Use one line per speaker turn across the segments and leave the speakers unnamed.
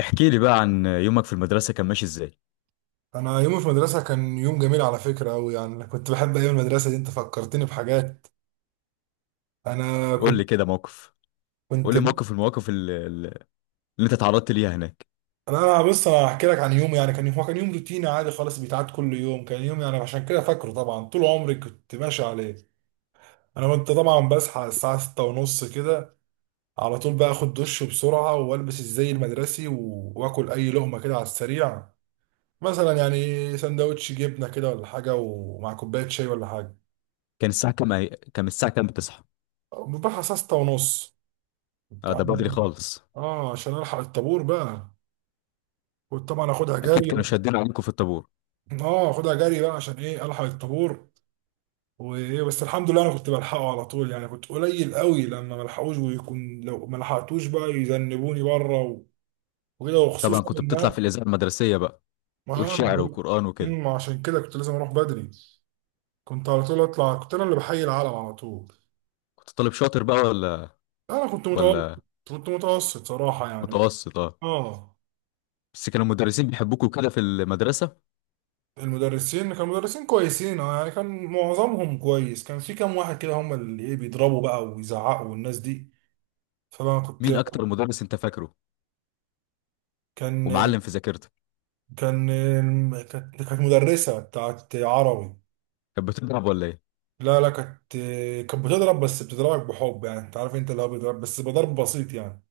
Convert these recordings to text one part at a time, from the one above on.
احكي لي بقى عن يومك في المدرسة كان ماشي ازاي؟
انا يوم في المدرسه كان يوم جميل على فكره قوي، يعني أنا كنت بحب ايام المدرسه دي. انت فكرتني بحاجات. انا
قول
كنت
لي كده موقف. قول
كنت
لي موقف المواقف اللي انت تعرضت ليها هناك.
انا بص، انا هحكي لك عن يوم. يعني كان يوم، هو كان يوم روتيني عادي خالص بيتعاد كل يوم. كان يوم يعني عشان كده فاكره. طبعا طول عمري كنت ماشي عليه. انا كنت طبعا بصحى الساعه 6:30 كده. على طول بقى اخد دش بسرعه والبس الزي المدرسي واكل اي لقمه كده على السريع. مثلا يعني سندوتش جبنه كده ولا حاجه، ومع كوبايه شاي ولا حاجه.
كان الساعة كام؟ كان الساعة كام بتصحى؟
بروح الساعه 6 ونص.
اه، ده بدري خالص.
اه عشان الحق الطابور بقى. كنت طبعا اخدها
اكيد
جري.
كانوا شادين عليكم في الطابور.
اه اخدها جري بقى عشان ايه الحق الطابور. وايه بس الحمد لله انا كنت بلحقه على طول، يعني كنت قليل قوي لما ملحقوش، ويكون لو ما لحقتوش بقى يذنبوني بره، وكده.
طبعا
وخصوصا
كنت
ان
بتطلع في
انا،
الإذاعة المدرسية بقى،
ما
تقول
هو انا
شعر
بقول،
وقرآن وكده.
عشان كده كنت لازم اروح بدري. كنت على طول اطلع، كنت انا اللي بحيي العالم على طول.
كنت طالب شاطر بقى ولا
انا كنت متوسط.
ولا
كنت متوسط صراحة يعني.
متوسط؟ اه.
اه.
بس كانوا المدرسين بيحبوكوا كده في المدرسة.
المدرسين كانوا مدرسين كويسين اه، يعني كان معظمهم كويس. كان في كام واحد كده هم اللي ايه بيضربوا بقى ويزعقوا، والناس دي فانا كنت.
مين اكتر مدرس انت فاكره
كان
ومعلم في ذاكرتك؟
كان كانت مدرسة بتاعت عربي.
كانت بتضرب ولا ايه؟
لا لا، كانت بتضرب بس بتضربك بحب. يعني انت عارف، انت اللي هو بيضرب بس بضرب بسيط يعني،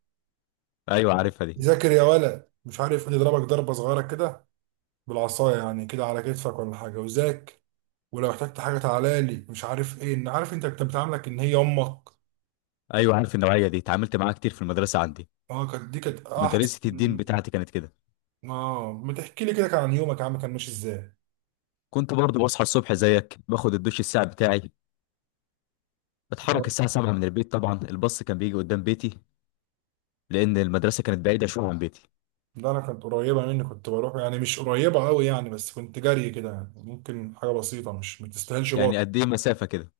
ايوه، عارفها دي.
ذاكر يا ولد مش عارف ايه، يضربك ضربة صغيرة كده بالعصاية، يعني كده على كتفك ولا حاجة. وذاك ولو احتجت حاجة تعالى لي مش عارف ايه، ان عارف انت بتعاملك ان هي امك.
ايوه، عارف النوعية دي، اتعاملت معاها كتير في المدرسة عندي.
اه كانت دي كانت
مدرسة الدين
احسن.
بتاعتي كانت كده.
اه. ما تحكي لي كده كان عن يومك يا عم، كان ماشي ازاي؟
كنت برضه بصحى الصبح زيك، باخد الدش الساعة بتاعي، بتحرك
اه.
الساعة 7 من البيت. طبعا الباص كان بيجي قدام بيتي لأن المدرسة كانت بعيدة شوية عن بيتي.
ده انا كانت قريبه مني، كنت بروح يعني مش قريبه قوي يعني، بس كنت جري كده يعني، ممكن حاجه بسيطه مش ما تستاهلش باص.
يعني قد إيه مسافة كده؟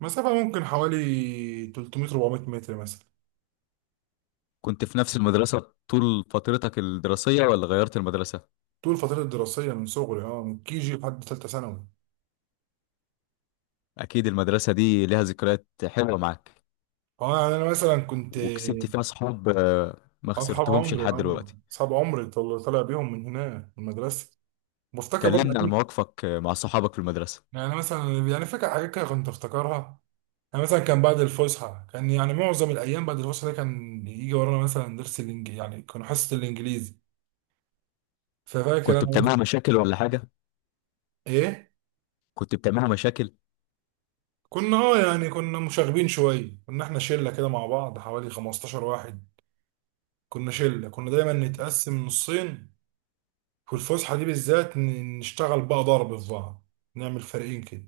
مسافه ممكن حوالي 300 400 متر مثلا.
كنت في نفس المدرسة طول فترتك الدراسية ولا غيرت المدرسة؟
طول الفتره الدراسيه من صغري، اه من كي جي لحد ثالثه ثانوي.
أكيد المدرسة دي لها ذكريات حلوة معاك،
اه يعني انا مثلا كنت
وكسبت فيها صحاب، آه، ما
اصحاب
خسرتهمش
عمري.
لحد
اه
دلوقتي.
اصحاب عمري طالع بيهم من هنا من المدرسه. بفتكر برضه
كلمني عن
أكيد.
مواقفك، آه، مع صحابك في المدرسة.
يعني مثلا يعني فاكر حاجات كده كنت افتكرها. انا مثلا كان بعد الفسحه كان يعني معظم الايام، بعد الفسحه ده كان يجي ورانا مثلا درس الانجليزي، يعني كانوا حصه الانجليزي. ففاكر
كنت
انا
بتعملوا مشاكل ولا حاجة؟
ايه.
كنت بتعملوا مشاكل؟
كنا اه يعني كنا مشاغبين شويه، كنا احنا شله كده مع بعض حوالي 15 واحد. كنا شله كنا دايما نتقسم نصين. في الفسحه دي بالذات نشتغل بقى ضرب في بعض، نعمل فريقين كده.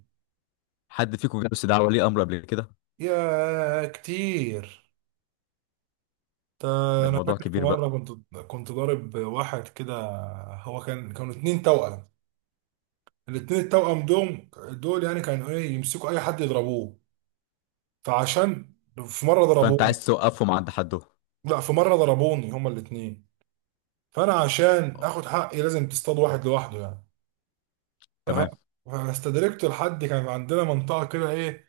حد فيكم جاله استدعاء ولي أمر قبل كده؟
يا كتير. ده
ده
انا
موضوع
فاكر في
كبير بقى.
مره كنت، كنت ضارب واحد كده. هو كان كانوا اتنين توأم. الاتنين التوأم دول يعني كانوا ايه يمسكوا اي حد يضربوه. فعشان، في مره
فانت
ضربوني.
عايز توقفهم عند حدهم.
لا، في مره ضربوني هما الاتنين. فانا عشان اخد حقي لازم تصطاد واحد لوحده يعني. ف-
تمام.
فاستدركت لحد كان عندنا منطقه كده ايه،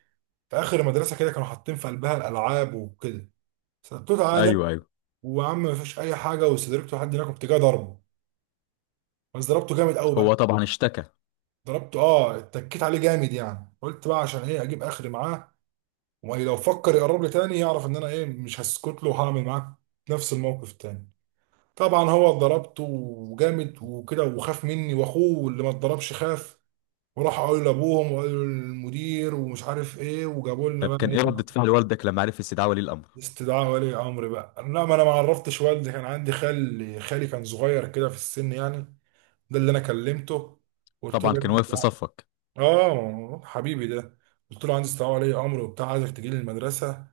في اخر المدرسه كده كانوا حاطين في قلبها الالعاب وكده. سبته تعالى،
ايوه، ايوه.
وعم مفيش اي حاجه، واستدركت لحد هناك كنت جاي ضربه. بس ضربته جامد قوي بقى.
هو طبعا اشتكى.
ضربته اه اتكيت عليه جامد، يعني قلت بقى عشان ايه اجيب اخري معاه، ولو فكر يقرب لي تاني يعرف ان انا ايه، مش هسكت له وهعمل معاك نفس الموقف تاني. طبعا هو اتضربت وجامد وكده وخاف مني، واخوه اللي ما اتضربش خاف وراح قالوا لابوهم وقالوا للمدير ومش عارف ايه، وجابوا لنا
طب
بقى
كان
ايه.
ايه ردة فعل والدك لما عرف استدعاء ولي الامر؟
استدعاء ولي امر بقى. لا، ما انا ما عرفتش والدي. كان عندي خال، خالي كان صغير كده في السن يعني، ده اللي انا كلمته قلت
طبعا
له.
كان واقف في صفك.
اه حبيبي ده. قلت له عندي استدعاء ولي امر وبتاع، عايزك تجي لي المدرسه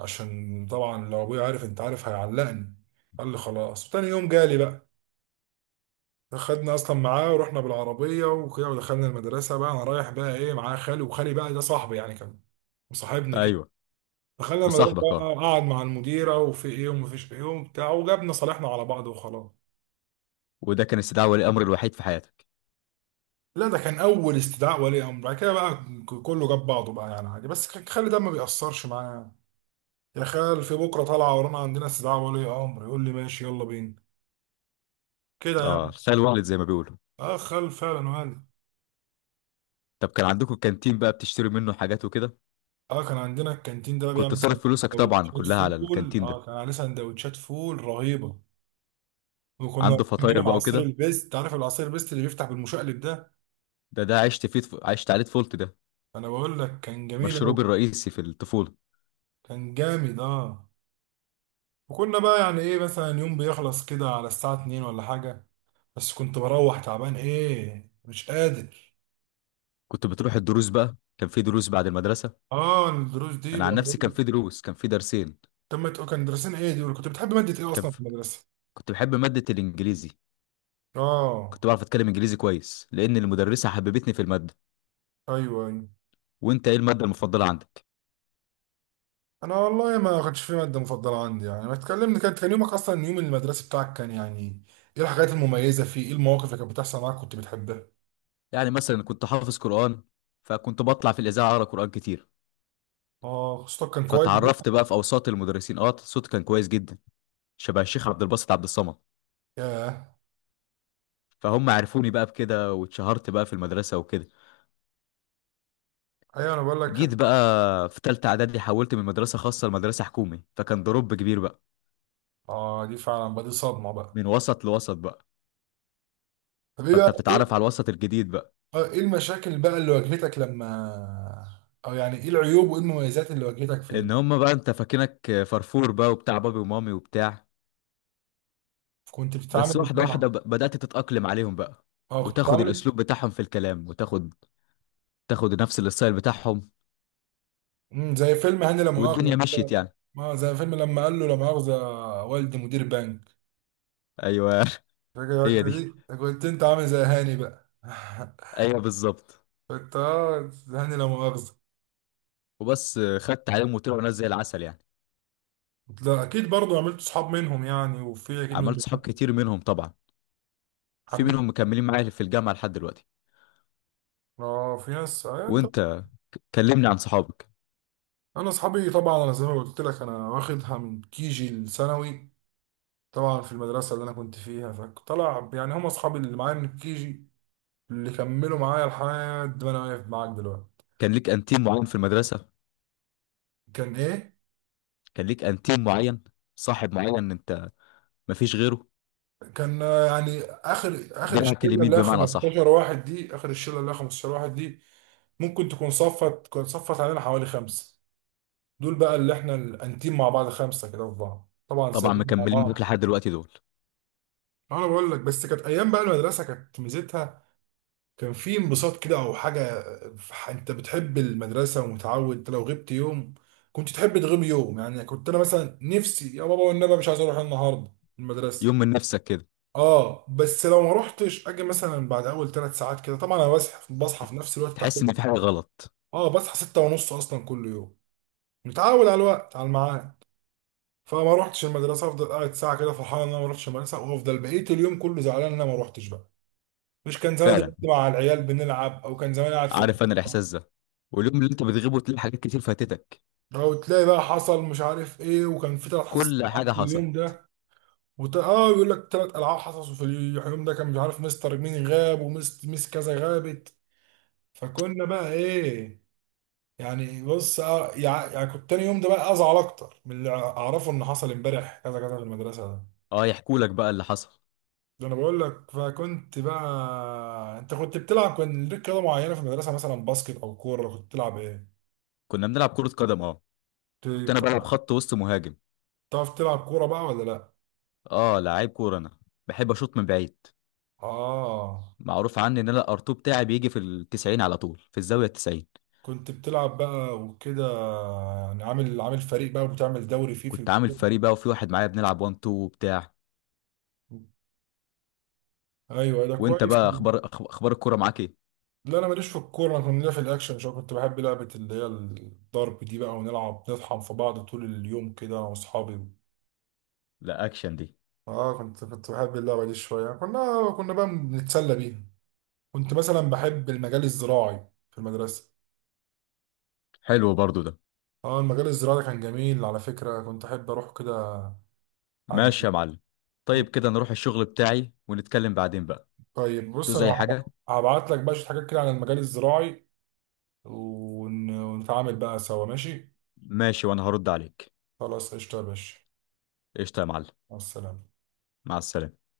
عشان طبعا لو ابويا عارف انت عارف هيعلقني. قال لي خلاص، وتاني يوم جالي بقى. خدنا اصلا معاه ورحنا بالعربيه وكده، ودخلنا المدرسه بقى. انا رايح بقى ايه معاه خالي، وخالي بقى ده صاحبي يعني كان مصاحبنا كده.
ايوه.
دخلنا المدرسه
مصاحبك،
بقى،
اه.
قعد مع المديره وفي ايه ومفيش ايه وبتاع، وجابنا صالحنا على بعض وخلاص.
وده كان استدعاء ولي الامر الوحيد في حياتك؟
لا، ده كان اول استدعاء ولي امر. بعد كده بقى كله جاب بعضه بقى يعني عادي. بس خالي ده ما بيأثرش معايا. يا خال في بكره طالعه ورانا عندنا استدعاء ولي امر، يقول لي ماشي يلا بينا كده
اه،
يعني.
الخال والد زي ما بيقولوا.
اه خال فعلا وهل.
طب كان عندكم الكانتين بقى، بتشتري منه حاجات وكده.
اه كان عندنا الكانتين ده
كنت
بيعمل
صارف فلوسك طبعا
سندوتشات
كلها على
فول،
الكانتين ده.
اه كان عليه سندوتشات فول رهيبه. وكنا
عنده فطاير
بنجيب
بقى
عصير
وكده.
البيست، انت عارف العصير البيست اللي بيفتح بالمشقلب ده.
ده عشت فيه عشت عليه طفولتي ده.
انا بقول لك كان جميل قوي.
مشروبي الرئيسي في الطفولة.
كان جامد اه. وكنا بقى يعني ايه مثلا يوم بيخلص كده على الساعه 2 ولا حاجه. بس كنت بروح تعبان ايه مش قادر.
كنت بتروح الدروس بقى؟ كان في دروس بعد المدرسة.
اه الدروس دي
انا عن
بقى.
نفسي كان في دروس، كان في درسين.
طب ما تقول كان مدرسين ايه دول، كنت بتحب مادة ايه
كان
اصلا في المدرسة؟
كنت بحب مادة الإنجليزي.
اه.
كنت بعرف أتكلم إنجليزي كويس لأن المدرسة حببتني في المادة.
ايوه ايوه.
وأنت إيه المادة المفضلة عندك؟
انا والله ما كانش في مادة مفضلة عندي يعني. ما تكلمني كانت كان يومك اصلا يوم المدرسة بتاعك كان يعني ايه الحاجات المميزة فيه، ايه المواقف اللي كانت بتحصل معاك كنت بتحبها.
يعني مثلا كنت حافظ قرآن، فكنت بطلع في الإذاعة أقرأ قرآن كتير.
اه خصوصا كان كويس بقى.
فتعرفت بقى في أوساط المدرسين، أه، صوتي كان كويس جدا، شبه الشيخ عبد الباسط عبد الصمد.
ياه.
فهم عرفوني بقى بكده، واتشهرت بقى في المدرسة وكده.
ايوه انا بقول
جيت
لك.
بقى في تالتة إعدادي حولت من مدرسة خاصة لمدرسة حكومي، فكان ضرب كبير بقى.
اه دي فعلا بقى دي صدمة بقى.
من وسط لوسط بقى.
طب ايه بقى
فأنت بتتعرف
ايه.
على الوسط الجديد بقى.
آه، ايه المشاكل بقى اللي واجهتك لما، او يعني ايه العيوب وايه المميزات اللي واجهتك في ال...
ان هما بقى انت فاكرك فرفور بقى وبتاع، بابي ومامي وبتاع.
كنت بتتعامل
بس واحدة
ازاي مع.
واحدة بدأت تتأقلم عليهم بقى،
اه كنت
وتاخد
بتتعامل.
الأسلوب بتاعهم في الكلام، وتاخد نفس الستايل بتاعهم،
زي فيلم هاني لا مؤاخذة
والدنيا مشيت
كده.
يعني.
ما زي فيلم لما قال له لا مؤاخذة، والدي مدير بنك.
أيوه.
فاكر
هي
الحتة
دي،
دي؟ ده كنت انت عامل زي هاني بقى.
أيوه بالظبط.
كنت اه زي هاني لا مؤاخذة.
وبس خدت عليهم، وطلعوا ناس زي العسل يعني.
لا اكيد برضو عملت صحاب منهم يعني، وفي اكيد من،
عملت صحاب كتير منهم طبعا. في
حبيت.
منهم مكملين معايا في الجامعة لحد دلوقتي.
اه في ناس. آه انت.
وأنت، كلمني عن صحابك.
انا اصحابي طبعا انا زي ما قلت لك انا واخدها من كيجي الثانوي. طبعا في المدرسة اللي انا كنت فيها فطلع يعني هم اصحابي اللي معايا من الكيجي، اللي كملوا معايا لحد ما انا واقف معاك دلوقتي.
كان ليك أنتيم معين في المدرسة؟
كان ايه؟
كان ليك أنتيم معين، صاحب معين أنت، مفيش غيره،
كان آه، يعني اخر اخر
دراعك
الشله
اليمين
اللي هي
بمعنى أصح.
15 واحد دي، اخر الشله اللي هي 15 واحد دي ممكن تكون صفت، كانت صفت علينا حوالي خمسه. دول بقى اللي احنا الانتيم مع بعض خمسه كده في بعض. طبعا
طبعا
سافرنا مع
مكملين معاك
بعض.
لحد دلوقتي دول.
انا بقول لك بس كانت ايام بقى المدرسه كانت ميزتها. كان في انبساط كده او حاجه. انت بتحب المدرسه ومتعود، انت لو غبت يوم كنت تحب تغيب يوم يعني. كنت انا مثلا نفسي يا بابا والنبي مش عايز اروح النهارده المدرسه.
يوم من نفسك كده؟
اه بس لو ما روحتش اجي مثلا بعد اول 3 ساعات كده. طبعا انا بصحى في نفس الوقت بتاع
تحس
كل
ان في
يوم.
حاجه غلط.
اه بصحى 6:30 اصلا كل يوم، متعود على الوقت على الميعاد. فما روحتش المدرسه افضل قاعد ساعه كده فرحان ان انا ما روحتش المدرسه، وافضل بقيت اليوم كله زعلان ان انا ما روحتش بقى. مش كان زمان
فعلا،
دلوقتي مع العيال بنلعب، او كان زمان قاعد في ال-.
عارف انا الاحساس ده. واليوم اللي انت بتغيبه تلاقي حاجات كتير فاتتك.
او تلاقي بقى حصل مش عارف ايه، وكان في ثلاث حصص
كل
العاب
حاجه
في
حصل.
اليوم ده. وت... اه يقول لك ثلاث العاب حصصوا في اليوم ده، كان مش عارف مستر مين غاب ومس كذا غابت. فكنا بقى ايه. يعني بص آه، يعني كنت تاني يوم ده بقى ازعل اكتر من اللي اعرفه ان حصل امبارح كذا كذا في المدرسه ده.
اه، يحكوا لك بقى اللي حصل.
ده انا بقول لك فكنت بقى. انت كنت بتلعب كان ليك رياضه معينه في المدرسه مثلا باسكت او كوره كنت بتلعب ايه؟
كنا بنلعب كره قدم، اه.
كنت.
كنت انا بلعب
بتعرف
خط وسط مهاجم.
بتعرف تلعب كوره بقى ولا لا؟
اه، لعيب كوره انا. بحب اشوط من بعيد.
اه
معروف عني ان انا الارتو بتاعي بيجي في التسعين على طول، في الزاويه التسعين.
كنت بتلعب بقى وكده. يعني عامل فريق بقى وبتعمل دوري فيه في
كنت عامل
الكورة.
فريق بقى وفي واحد معايا بنلعب 1 2 وبتاع.
ايوه ده
وانت
كويس.
بقى اخبار اخبار الكوره معاك ايه؟
لا انا ماليش في الكوره، انا كنت ليا في الاكشن شويه. كنت بحب لعبه اللي هي الضرب دي بقى، ونلعب نطحن في بعض طول اليوم كده انا واصحابي.
لا، اكشن دي.
اه كنت بحب اللعبه دي شويه، كنا بقى بنتسلى بيها. كنت مثلا بحب المجال الزراعي في المدرسه.
حلو برضو ده.
اه المجال الزراعي ده كان جميل على فكره كنت احب اروح كده. عند.
ماشي يا معلم. طيب كده نروح الشغل بتاعي ونتكلم بعدين بقى.
طيب
تو
بص
زي
انا
حاجة.
هبعت لك بقى شويه حاجات كده عن المجال الزراعي، ونتعامل بقى سوا ماشي.
ماشي، وانا هرد عليك.
خلاص قشطه يا باشا.
قشطة يا معلم.
مع السلامه.
مع السلامة.